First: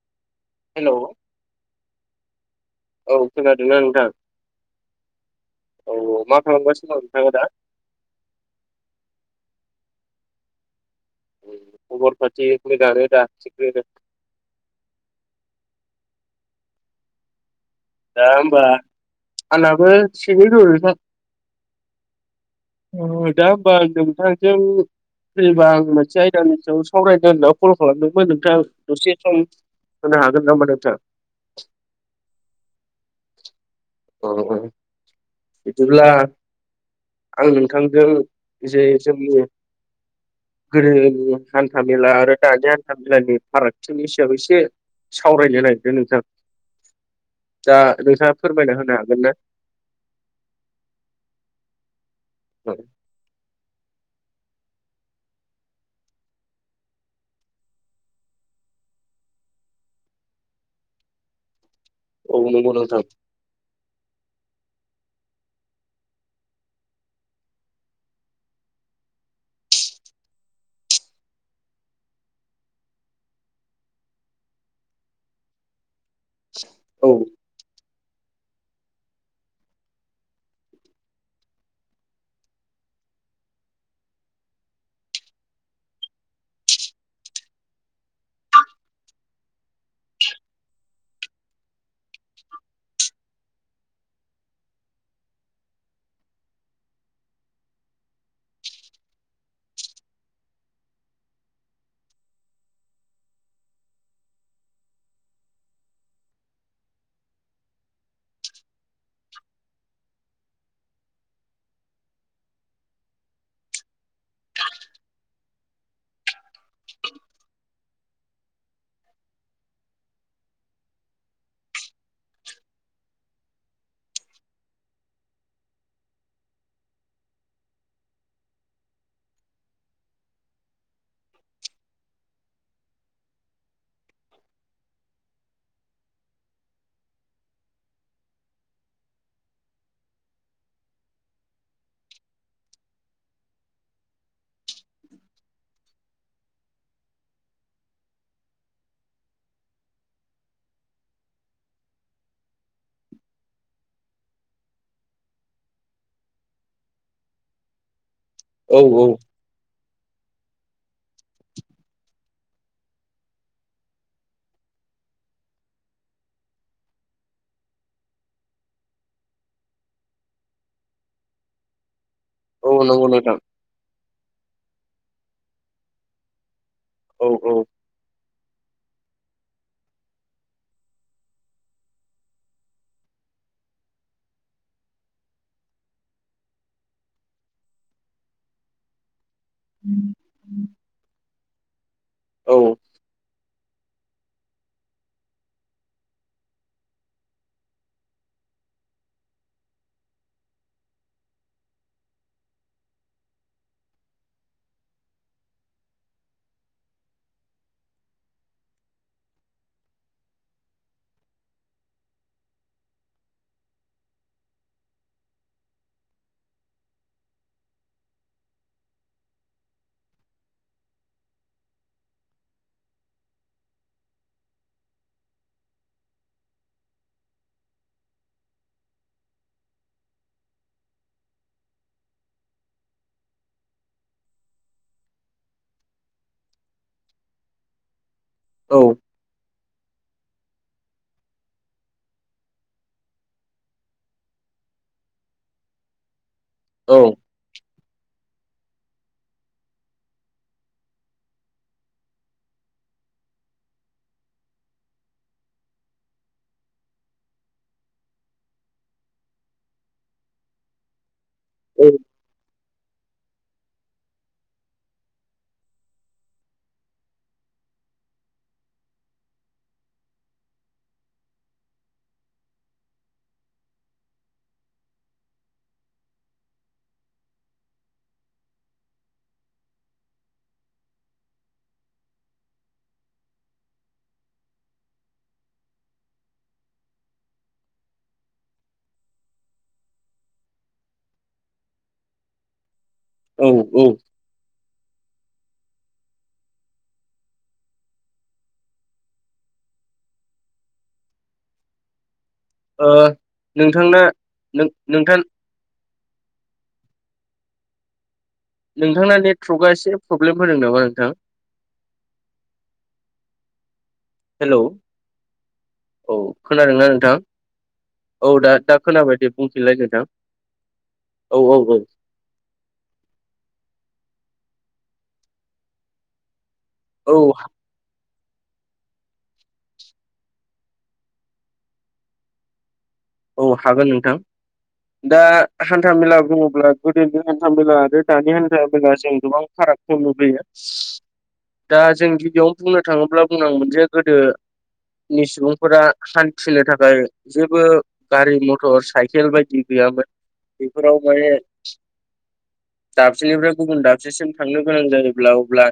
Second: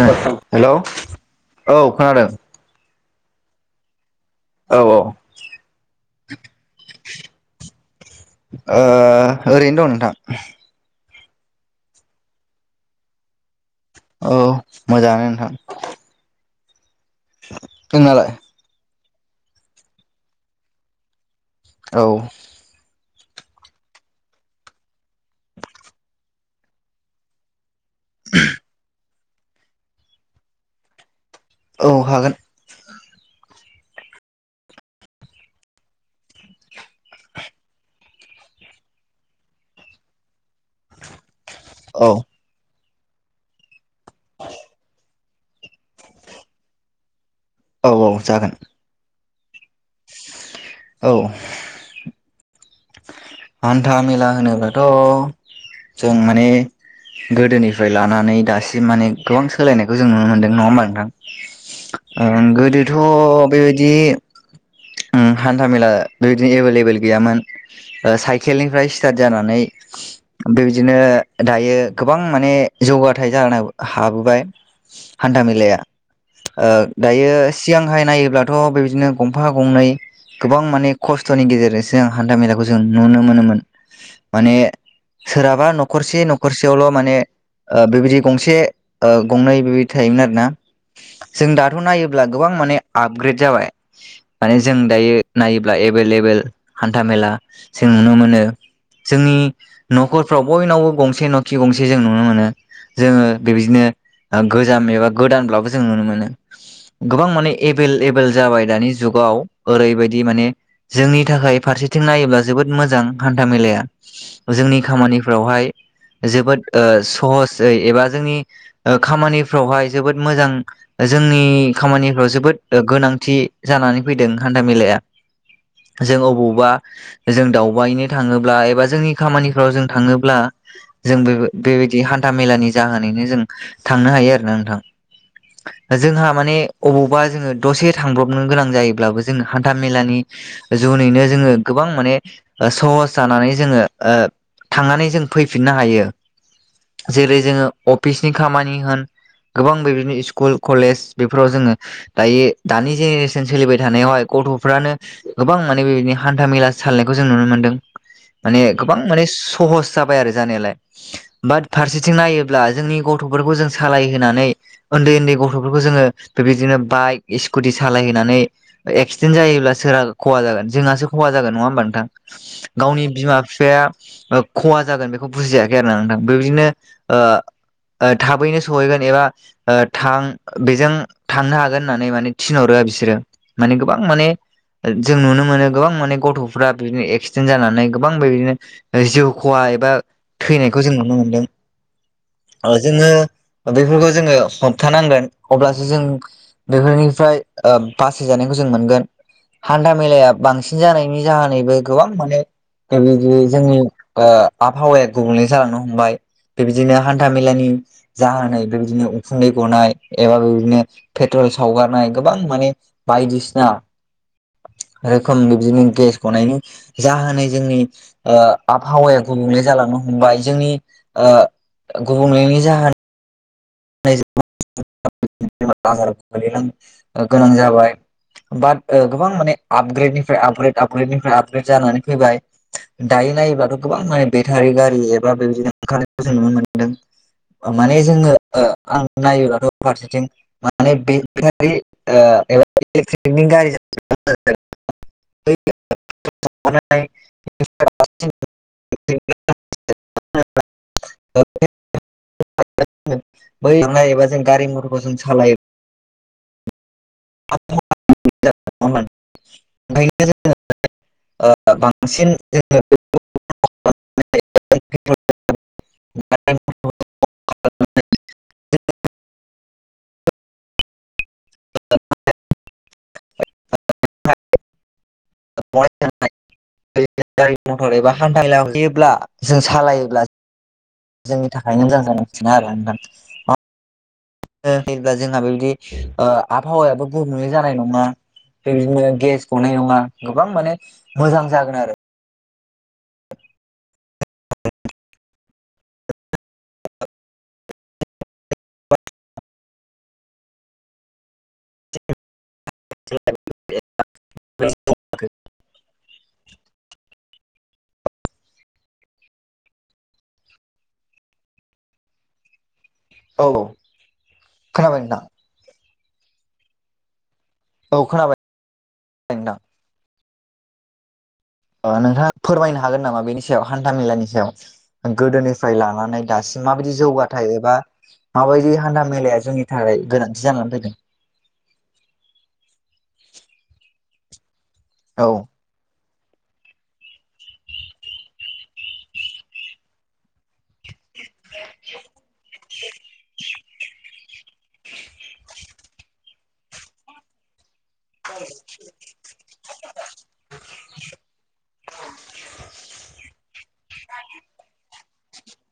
हेल' hello औ खोनादों। औ खोनादोंना नोंथां? औ ओ औ मा खालामगासिनो दं नोंथाङा दा? ओ ओरैनो दं नोंथां। अम फा थि र दा [unintelligible] औ मोजाङानो नोंथां। [unintelligible] दा होमबा आंनाबो थिगैनो दं नोंथां। औ। दा होमबा आं नोंथांजों फैबा आं मोनसे आयदानि सायाव सावरायनो होनदों। कल खालामदोंमोन नोंथां दसे सम होनो हागोन नामा नोंथां? औ हागोन। अह बिदिब्ला आं नोंथांजों जे जोंनि गोदोनि हान्था मेला औ आरो दानि हा हान्था मेलानि फारागथिनि सायाव एसे सावरायनो नागिरदों नोंथां। दा औ औ नोंथाङा जागोन फोरमायना होनो हागोन ना? औ औ हान्था मेला होनोबाथ' जों माने गोदोनिफ्राय लानानै दासिम माने गोबां सोलायनायखौ जों नुनो मोन्दों नङा होमबा औ नोंथां। नंगौ नोंथां गोदोथ' बेबायदि ओम हान्थामेला बेबायदिनो एभेलेबोेल गैयामोन। साइकेलनिफ्राय स्टार्ट जानानै बेबायदिनो दायो गोबां माने जौगाथाय जानो हाबोबाय हान्था मेलाया। औ दायो सिगांहाय नायोब्लाथ' बेदिनो गंफा गंनै गोबां माने खस्थ'नि गेजेरजोंसो हान्था मेलाखौ जों नुनो मोनोमोन। माने सोरहाबा न'खरसे न'खरसेयावल' माने बेबायदि गंसे गंनै बेबायदि थायोमोन आरो ना जों दाथ' नायोब्ला गोबां माने आपग्रेड जाबाय। माने जों दायो नायोब्ला एभेलेबोेल हान्था मेला जों नुनो मोनो। जोंनि न'खरफ्राव बयनावबो गंसे न'खि गंसे जों नुनो मोनो। जोङो बेबायदिनो गोजाम एबा गोदानब्लाबो जों नुनो मोनो। गोबां माने एभेल एभेल जाबाय दानि जु जुगाव ओरैबायदि माने जोंनि थाखाय फारसेथिं नायोब्ला जोबोद मोजां हान्था मेलाया। जोंनि खामानिफ्रावहाय जोबोद ओ सहसै एबा जोंनि खामानिफ्रावहाय जोबोद मोजां जोंनि खामानिफ्राव जोबोद गोनांथि जानानै फैदों हान्था मेलाया। जों अबावबा जों दावबायनो थाङोब्ला एबा जोंनि खामानिफ्राव जों थाङोब्ला जों बे बेबायदि हान्था मेलानि जाहोनैनो जों थांनो हायो आरोना नोंथां। जोंहा माने अबावबा जोङो दसे थांब्रब नो गोनां जायोब्लाबो जों हान्था मेलानि जुनैनो जोङो गोबां माने सहज नानै जोङो थांनानै जों फैफिननो हायो। जेरै जोङो अफिसनि खामानि होन गोबां बेबायदिनो स्कुल कलेज बेफोराव जोङो दायो दानि जेनेरेसन सोलिबाय थानायावहाय गथ'फ्रानो गोबां माने बेबायदिनो हान्था मेला सालनायखौ जों नुनो मोनदों। माने औ गोबां माने सहस जाबाय आरो जानायालाय बाट फारसेथिं नायोब्ला जोंनि गथ'फोरखौ जों सालायहोनानै ओन्दै ओन्दै गथ'फोरखौ जोङो बेबायदिनो बाइक स्कुटि सालायहैनानै एक्सिडेन्ट जायोब्ला सोरा खहा जागोन जोंहासो खहा जागोन नङा होमबा नोंथां। औ गावनि नंगौ नोंथां बिमा बिफाया खहा जागोन बेखौ बुजियाखै आरो ना नोंथां बेबायदिनो औ औ ओ थाबैनो सहैगोन एबा थां बेजों थांनो हागोन होननानै मानि थिनहरो बिसोरो माने गोबां माने जों नुनो मोनो गोबां माने गथ'फ्रा बिदिनो एक्सिडेन्ट जानानै गोबां बेदिनो जिउ खहा एबा थैनायखौ जों नुनो मोनदों औ जोङो बेफोरखौ जोङो हमथानांगोन अब्लासो जों बेफोरनि फ्राय बासाय जानायखौ जों मोनगोन हान्था मेलाया बांसिन जानायनि जाहोनैबो गोबां माने बे बिदि जोंनि आबहावाया गुबुंले जालांनो हमबाय। बेबायदिनो हान्था मेलानि जाहोनै बेबायदिनो उखुन्दै गनाय एबा बेबायदिनो पेट्रल सावगारनाय गोबां माने बायदिसिना [inaudible] रोखोम बिदिनो गेस गनायनि जाहोनै जोंनि आबहावाया गुबुंले जालांनो हमबाय जोंनि गुबुंलेनायनि जाहोना [unintelligible] गोनां जाबाय बाट गोबां माने आपग्रेडनिफ्राय आपग्रेद आपग्रेड निफ्राय आपग्रेड जानानै फैबाय दायो नायोब्लाथ' गोबां माने बेटारि गारि एबा बेबायदिनो ओंखारनायखौ जों नुनो मोन्दों। माने जोंङो औ आं नायोबथ' फारसेथिं माने [unintelligible] [inaudible] औ [unintelligible] बै थांनायबा जों गारि मथरखौ जों सालायो। [unintelligible] ओ औ बांसिन [unintelligible] [unintelligible] [unintelligible] [unintelligible] गारि मथर एबा हान्था लाहैयोब्ला जों सालायोब्ला जोंनि थाखायनो मोजां [unintelligible] आरो नोंथां ओ जेब्ला जोंहा बेबायदि आबहावायाबो गुबुंले जानाय नङा। बेबायदिनो गेस गनाय नङा गोबां माने मोजां जागोन आरो। औ औ ओ नोंथांनो नोंथा नोंथांना नेटवर्कआ एसे प्रब्लेम होदों नामा नोंथां? औ हेलौ खोनाबाय नोंथां? औ खोनादोंना नोंथां औ दा दा खोनाबायदि बुंफिनलाय नोंथां। औ औ ओ नोंथाङा फोरमायनो हागोन नामा बेनि सायाव हान्था मेलानि सायाव गोदोनिफ्राय लानानै दासिम माबायदि औ जौगाथाय एबा माबायदि हान्दा मेलाया जोंनि थाखाय गोनांथि जानानै फैदों औ हागोन नोंथां दा औ हान्था मेला बुङोब्ला गोदोनि हान्था मेला आरो दानि हान्था मेला जों गोबां फारागखौ नुबैयो। दा जों गिबियावनो बुंनो थाङोब्ला बुंनांगौन जे गोदो नि सुबुंफोरा हान्थिनो थाखाय जेबो गारि मथर साइकेल बायदि गैयामोन बेफोराव माने दाफसेनिफ्राय गुबुन दाबसेसिम थांनो गोनां जायोब्ला अब्ला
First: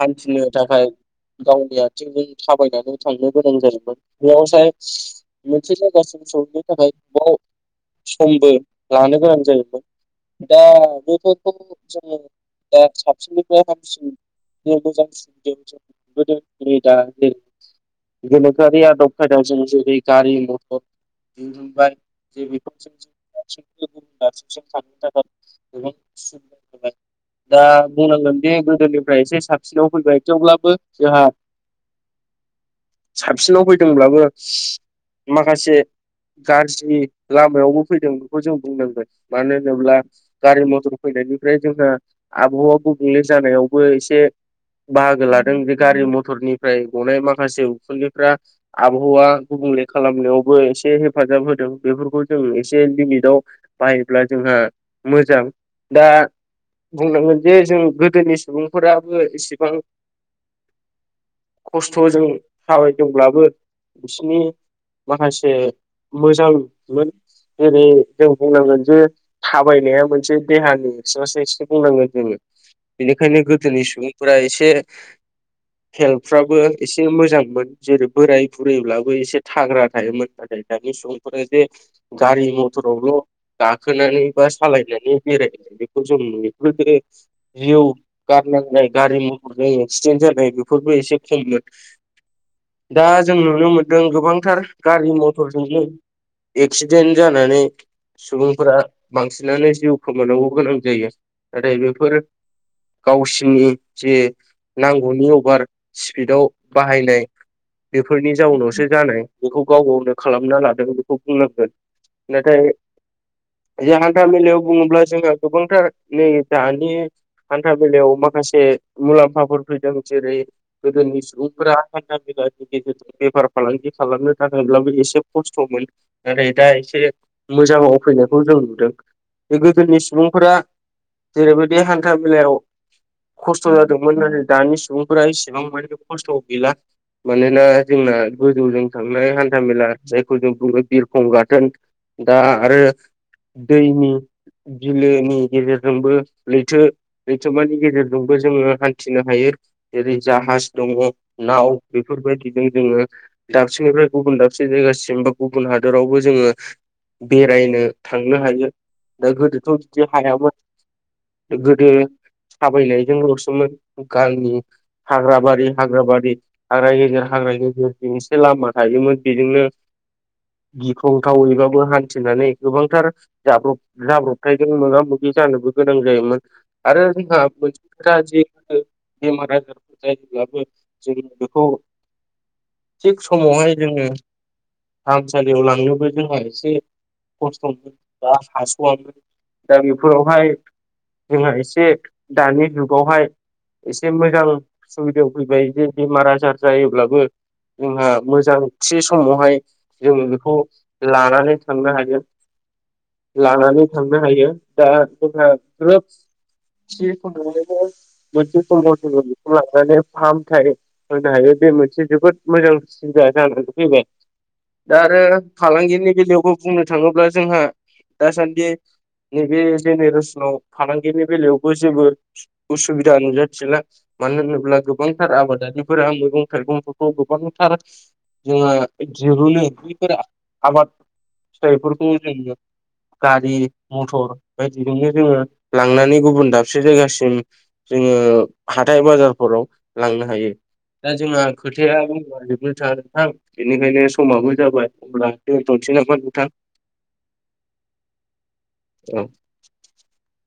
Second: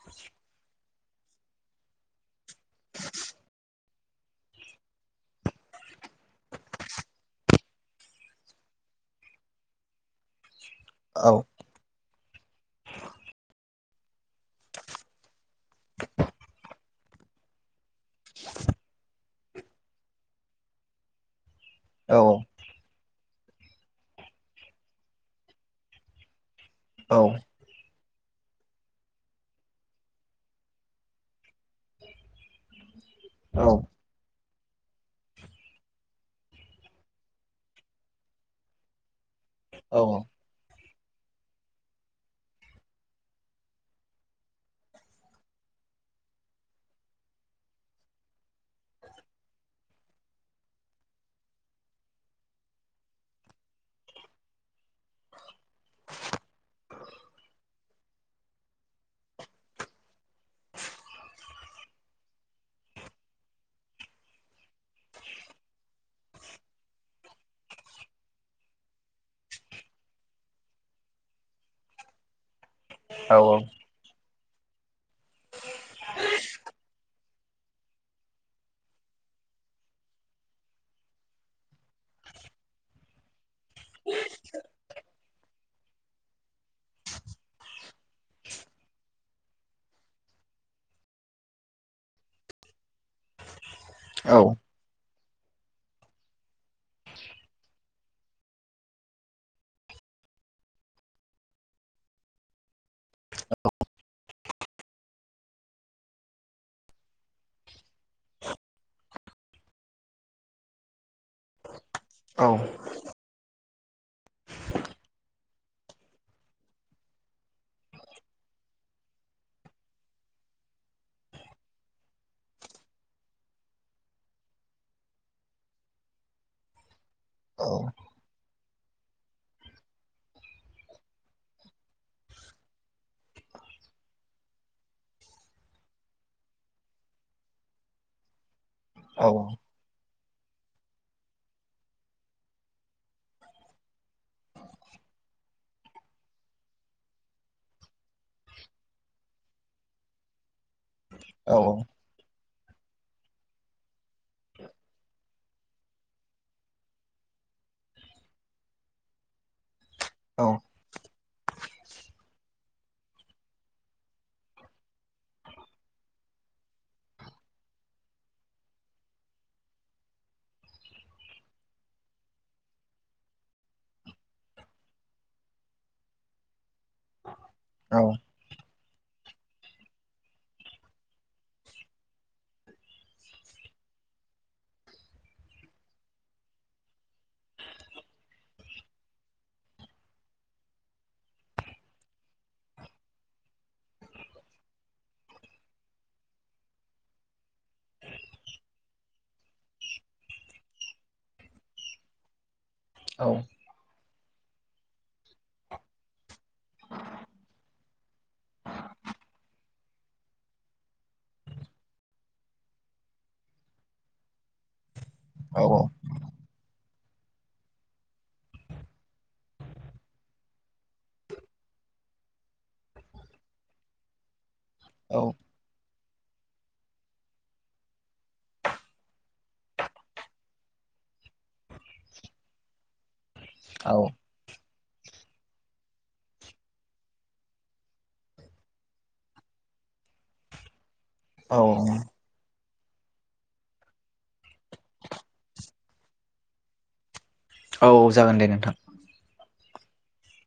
हान्थिनो थाखाय गावनि आथिंजों थाबायनानै थांनो गोनां जादोंमोन। बेयावहाय मोनसे जायगासिम मोसौनि थाखाय गोबाव समबो लानो गोनां जायोमोन। दा औ बेथफोरखौ जोंङो दा साबसिननिफ्राय हाम [unintelligible] बगोनोखोआरि आदब खायदाजों जेरै गारि मथर दिहुनबाय औ जे बेफोरजों जों औ [unintelligible] बुंनांगोनदि गोदोनिफ्राय एसे साबसिनयाव फैबाय थेवब्लाबो जोंहा साबसिनाव औ फैदोंब्लाबो माखासे गाज्रि लामायावबो फैदों बेखौ जों बुंनांगोन मानो होनोब्ला औ गारि मथर फैनायनिफ्राय जोंहा आबहावा गुबुंले जानायावबो एसे बाहागो लादों बे गारि मथरनिफ्राय गनाय माखासे उखुलिफ्रा आबहावा गुबुन गुबुंले खालामनायावबो एसे एसे हेफाजाब होदों बेफोरखौ जों एसे लिमिटआव बाहायोब्ला जोंहा मोजां। दा बुंनांगोन जे जों गोदोनि सुबुंफोराबो इसेबां खस्थजों थाबायदोंब्लाबो बिसिनि माखासे मोजांमोन जेरै जों बुंनांगोन जे थाबायनाया मोनसे देहानि [unintelligible] बुंनांगोन जोङो औ बेनिखायनो गोदोनि सुबुंफोरा एसे हेल्थफ्राबो एसे मोजां मोन जेरै बोराय बुरैब्लाबो एसे थाग्रा थायोमोन नाथाय दानि सुबुंफोरा जे गारि मथरावल' गाखोनानै बा सालायनानै बेराय [unintelligible] जिउ गारनांनाय गारि मथरजों एक्सिडेन्ट जानाय बेफोरबो एसे खममोन दा जों नुनो मोनदों औ गोबांथार गारि मथर फोरजोंनो एक्सिडेन्ट जानानै सुबुंफोरा बांसिनानो जिउ खोमानांगौ गोनां जायो नाथाय बेफोर गावसिनि जे नांगौनि अभार स्पिडाव बाहायनाय बेफोरनि जाउनावसो जानाय बेखौ गाव गावनो खालामना लादों बेखौ बुंनांगोन नाथाय जे हान्था मेलायाव बुङोब्ला जोंहा गोबांथार नै दानि हान्था मेलायाव माखासे [unintelligible] मुलाम्फाफोर फैदों जेरै गोदोनि सुबुंफोरा हान्था मेलानि गेजेरजों बेफार फालांगि खालामनो थाखायब्लाबो एसे खस्थ'मोन नाथाय दा एसे मोजाङाव फैनो खौ जों नुदों बे गोदोनि सुबुंफोरा जेरैबायदि हान्था मेलायाव खस्थ' जादोंमोन नाथाय दानि सुबुंफोरा एसेबां मानि खस्थ' गैला। मानोना जोंना गोजौजों औ थांनाय हान्था मेला जायखौ जों बुङो बिरखं गाथोन दा आरो दैनि बिलोनि गेजेरजोंबो लैथो लैथोमानि गेजेरजोंबो जोङो हान्थिनो हायो। जरै जाहाज दङ नाव औ बेफोरबायदिजों जोङो दाबसेनिफ्राय गुबुन दाबसे से जायगासिम बा गुबुन हादोरावबो जोङो बेरायनो थांनो हायो। दा गोदोथ' बिदि औ हायामोन गोदो थाबायनायजों ल'सोमोन गालनि हाग्राबारि हाग्राबारि हाग्रा गेजेर हाग्रा गेजेरजों एसे लामा थायोमोन। बिदिनो गिख्रंथावैबाबो हान्थिनानै गोबांथार जाब्रब जाब्रबथायजों मोगा मोगि जानोबो गोनां जायोमोन आरो जोंहा मोनसे औ खोथा जे [unintelligible] बेमार आजारफोर जायोब्लाबो जों बेखौ थिग समावहाय जोङो फाहामसालियाव लांनोबो जोंहा एसे खस्थ'मोन बा हास'वामोन दा बेफोरावहाय जोंहा एसे दानि जुगावहाय एसे मोजां सुबिदायाव फैबाय जे बेमार आजार जायोब्लाबो जोंहा मोजां थि समावहाय जोङो बेखौ लानानै थांनो हायो। औ लानानै थांनो हायो दा जोंहा ग्रोबस [unintelligible] फाहामथाय होनो हायो। बे मोनसे जोबोद मोजां सुबिदा जाना फैबाय दा आरो फालांगिनि बेलायावबो बुंनो थाङोब्ला जोंहा दासान्दि नैबे जेनेरेसनाव फालांगिनि बेलायावबो जेबो उसुबिदा नुजाथिला। मानो होनोब्ला औ गोबांथार आबादारिफोरा मैगं थाइगंफोरखौ गोबांथार जोङो दिरुनो [inaudible] फोरा आबाद फिथाइफोरखौ जों गारि मथर बायदिजोंनो जोङो लांनानै गुबुन दाबसे जायगासिम जोङो हाथाय बाजारफोराव लां नो हायो दा जोंहा औ खोथाया बुंबा जोबनो थाङा नोंथां - बेनिखायनो समाबो जाबाय अब्ला दोनथ'नोसै नामा नोंथां? औ जागोन दे नोंथां। औ [inaudible]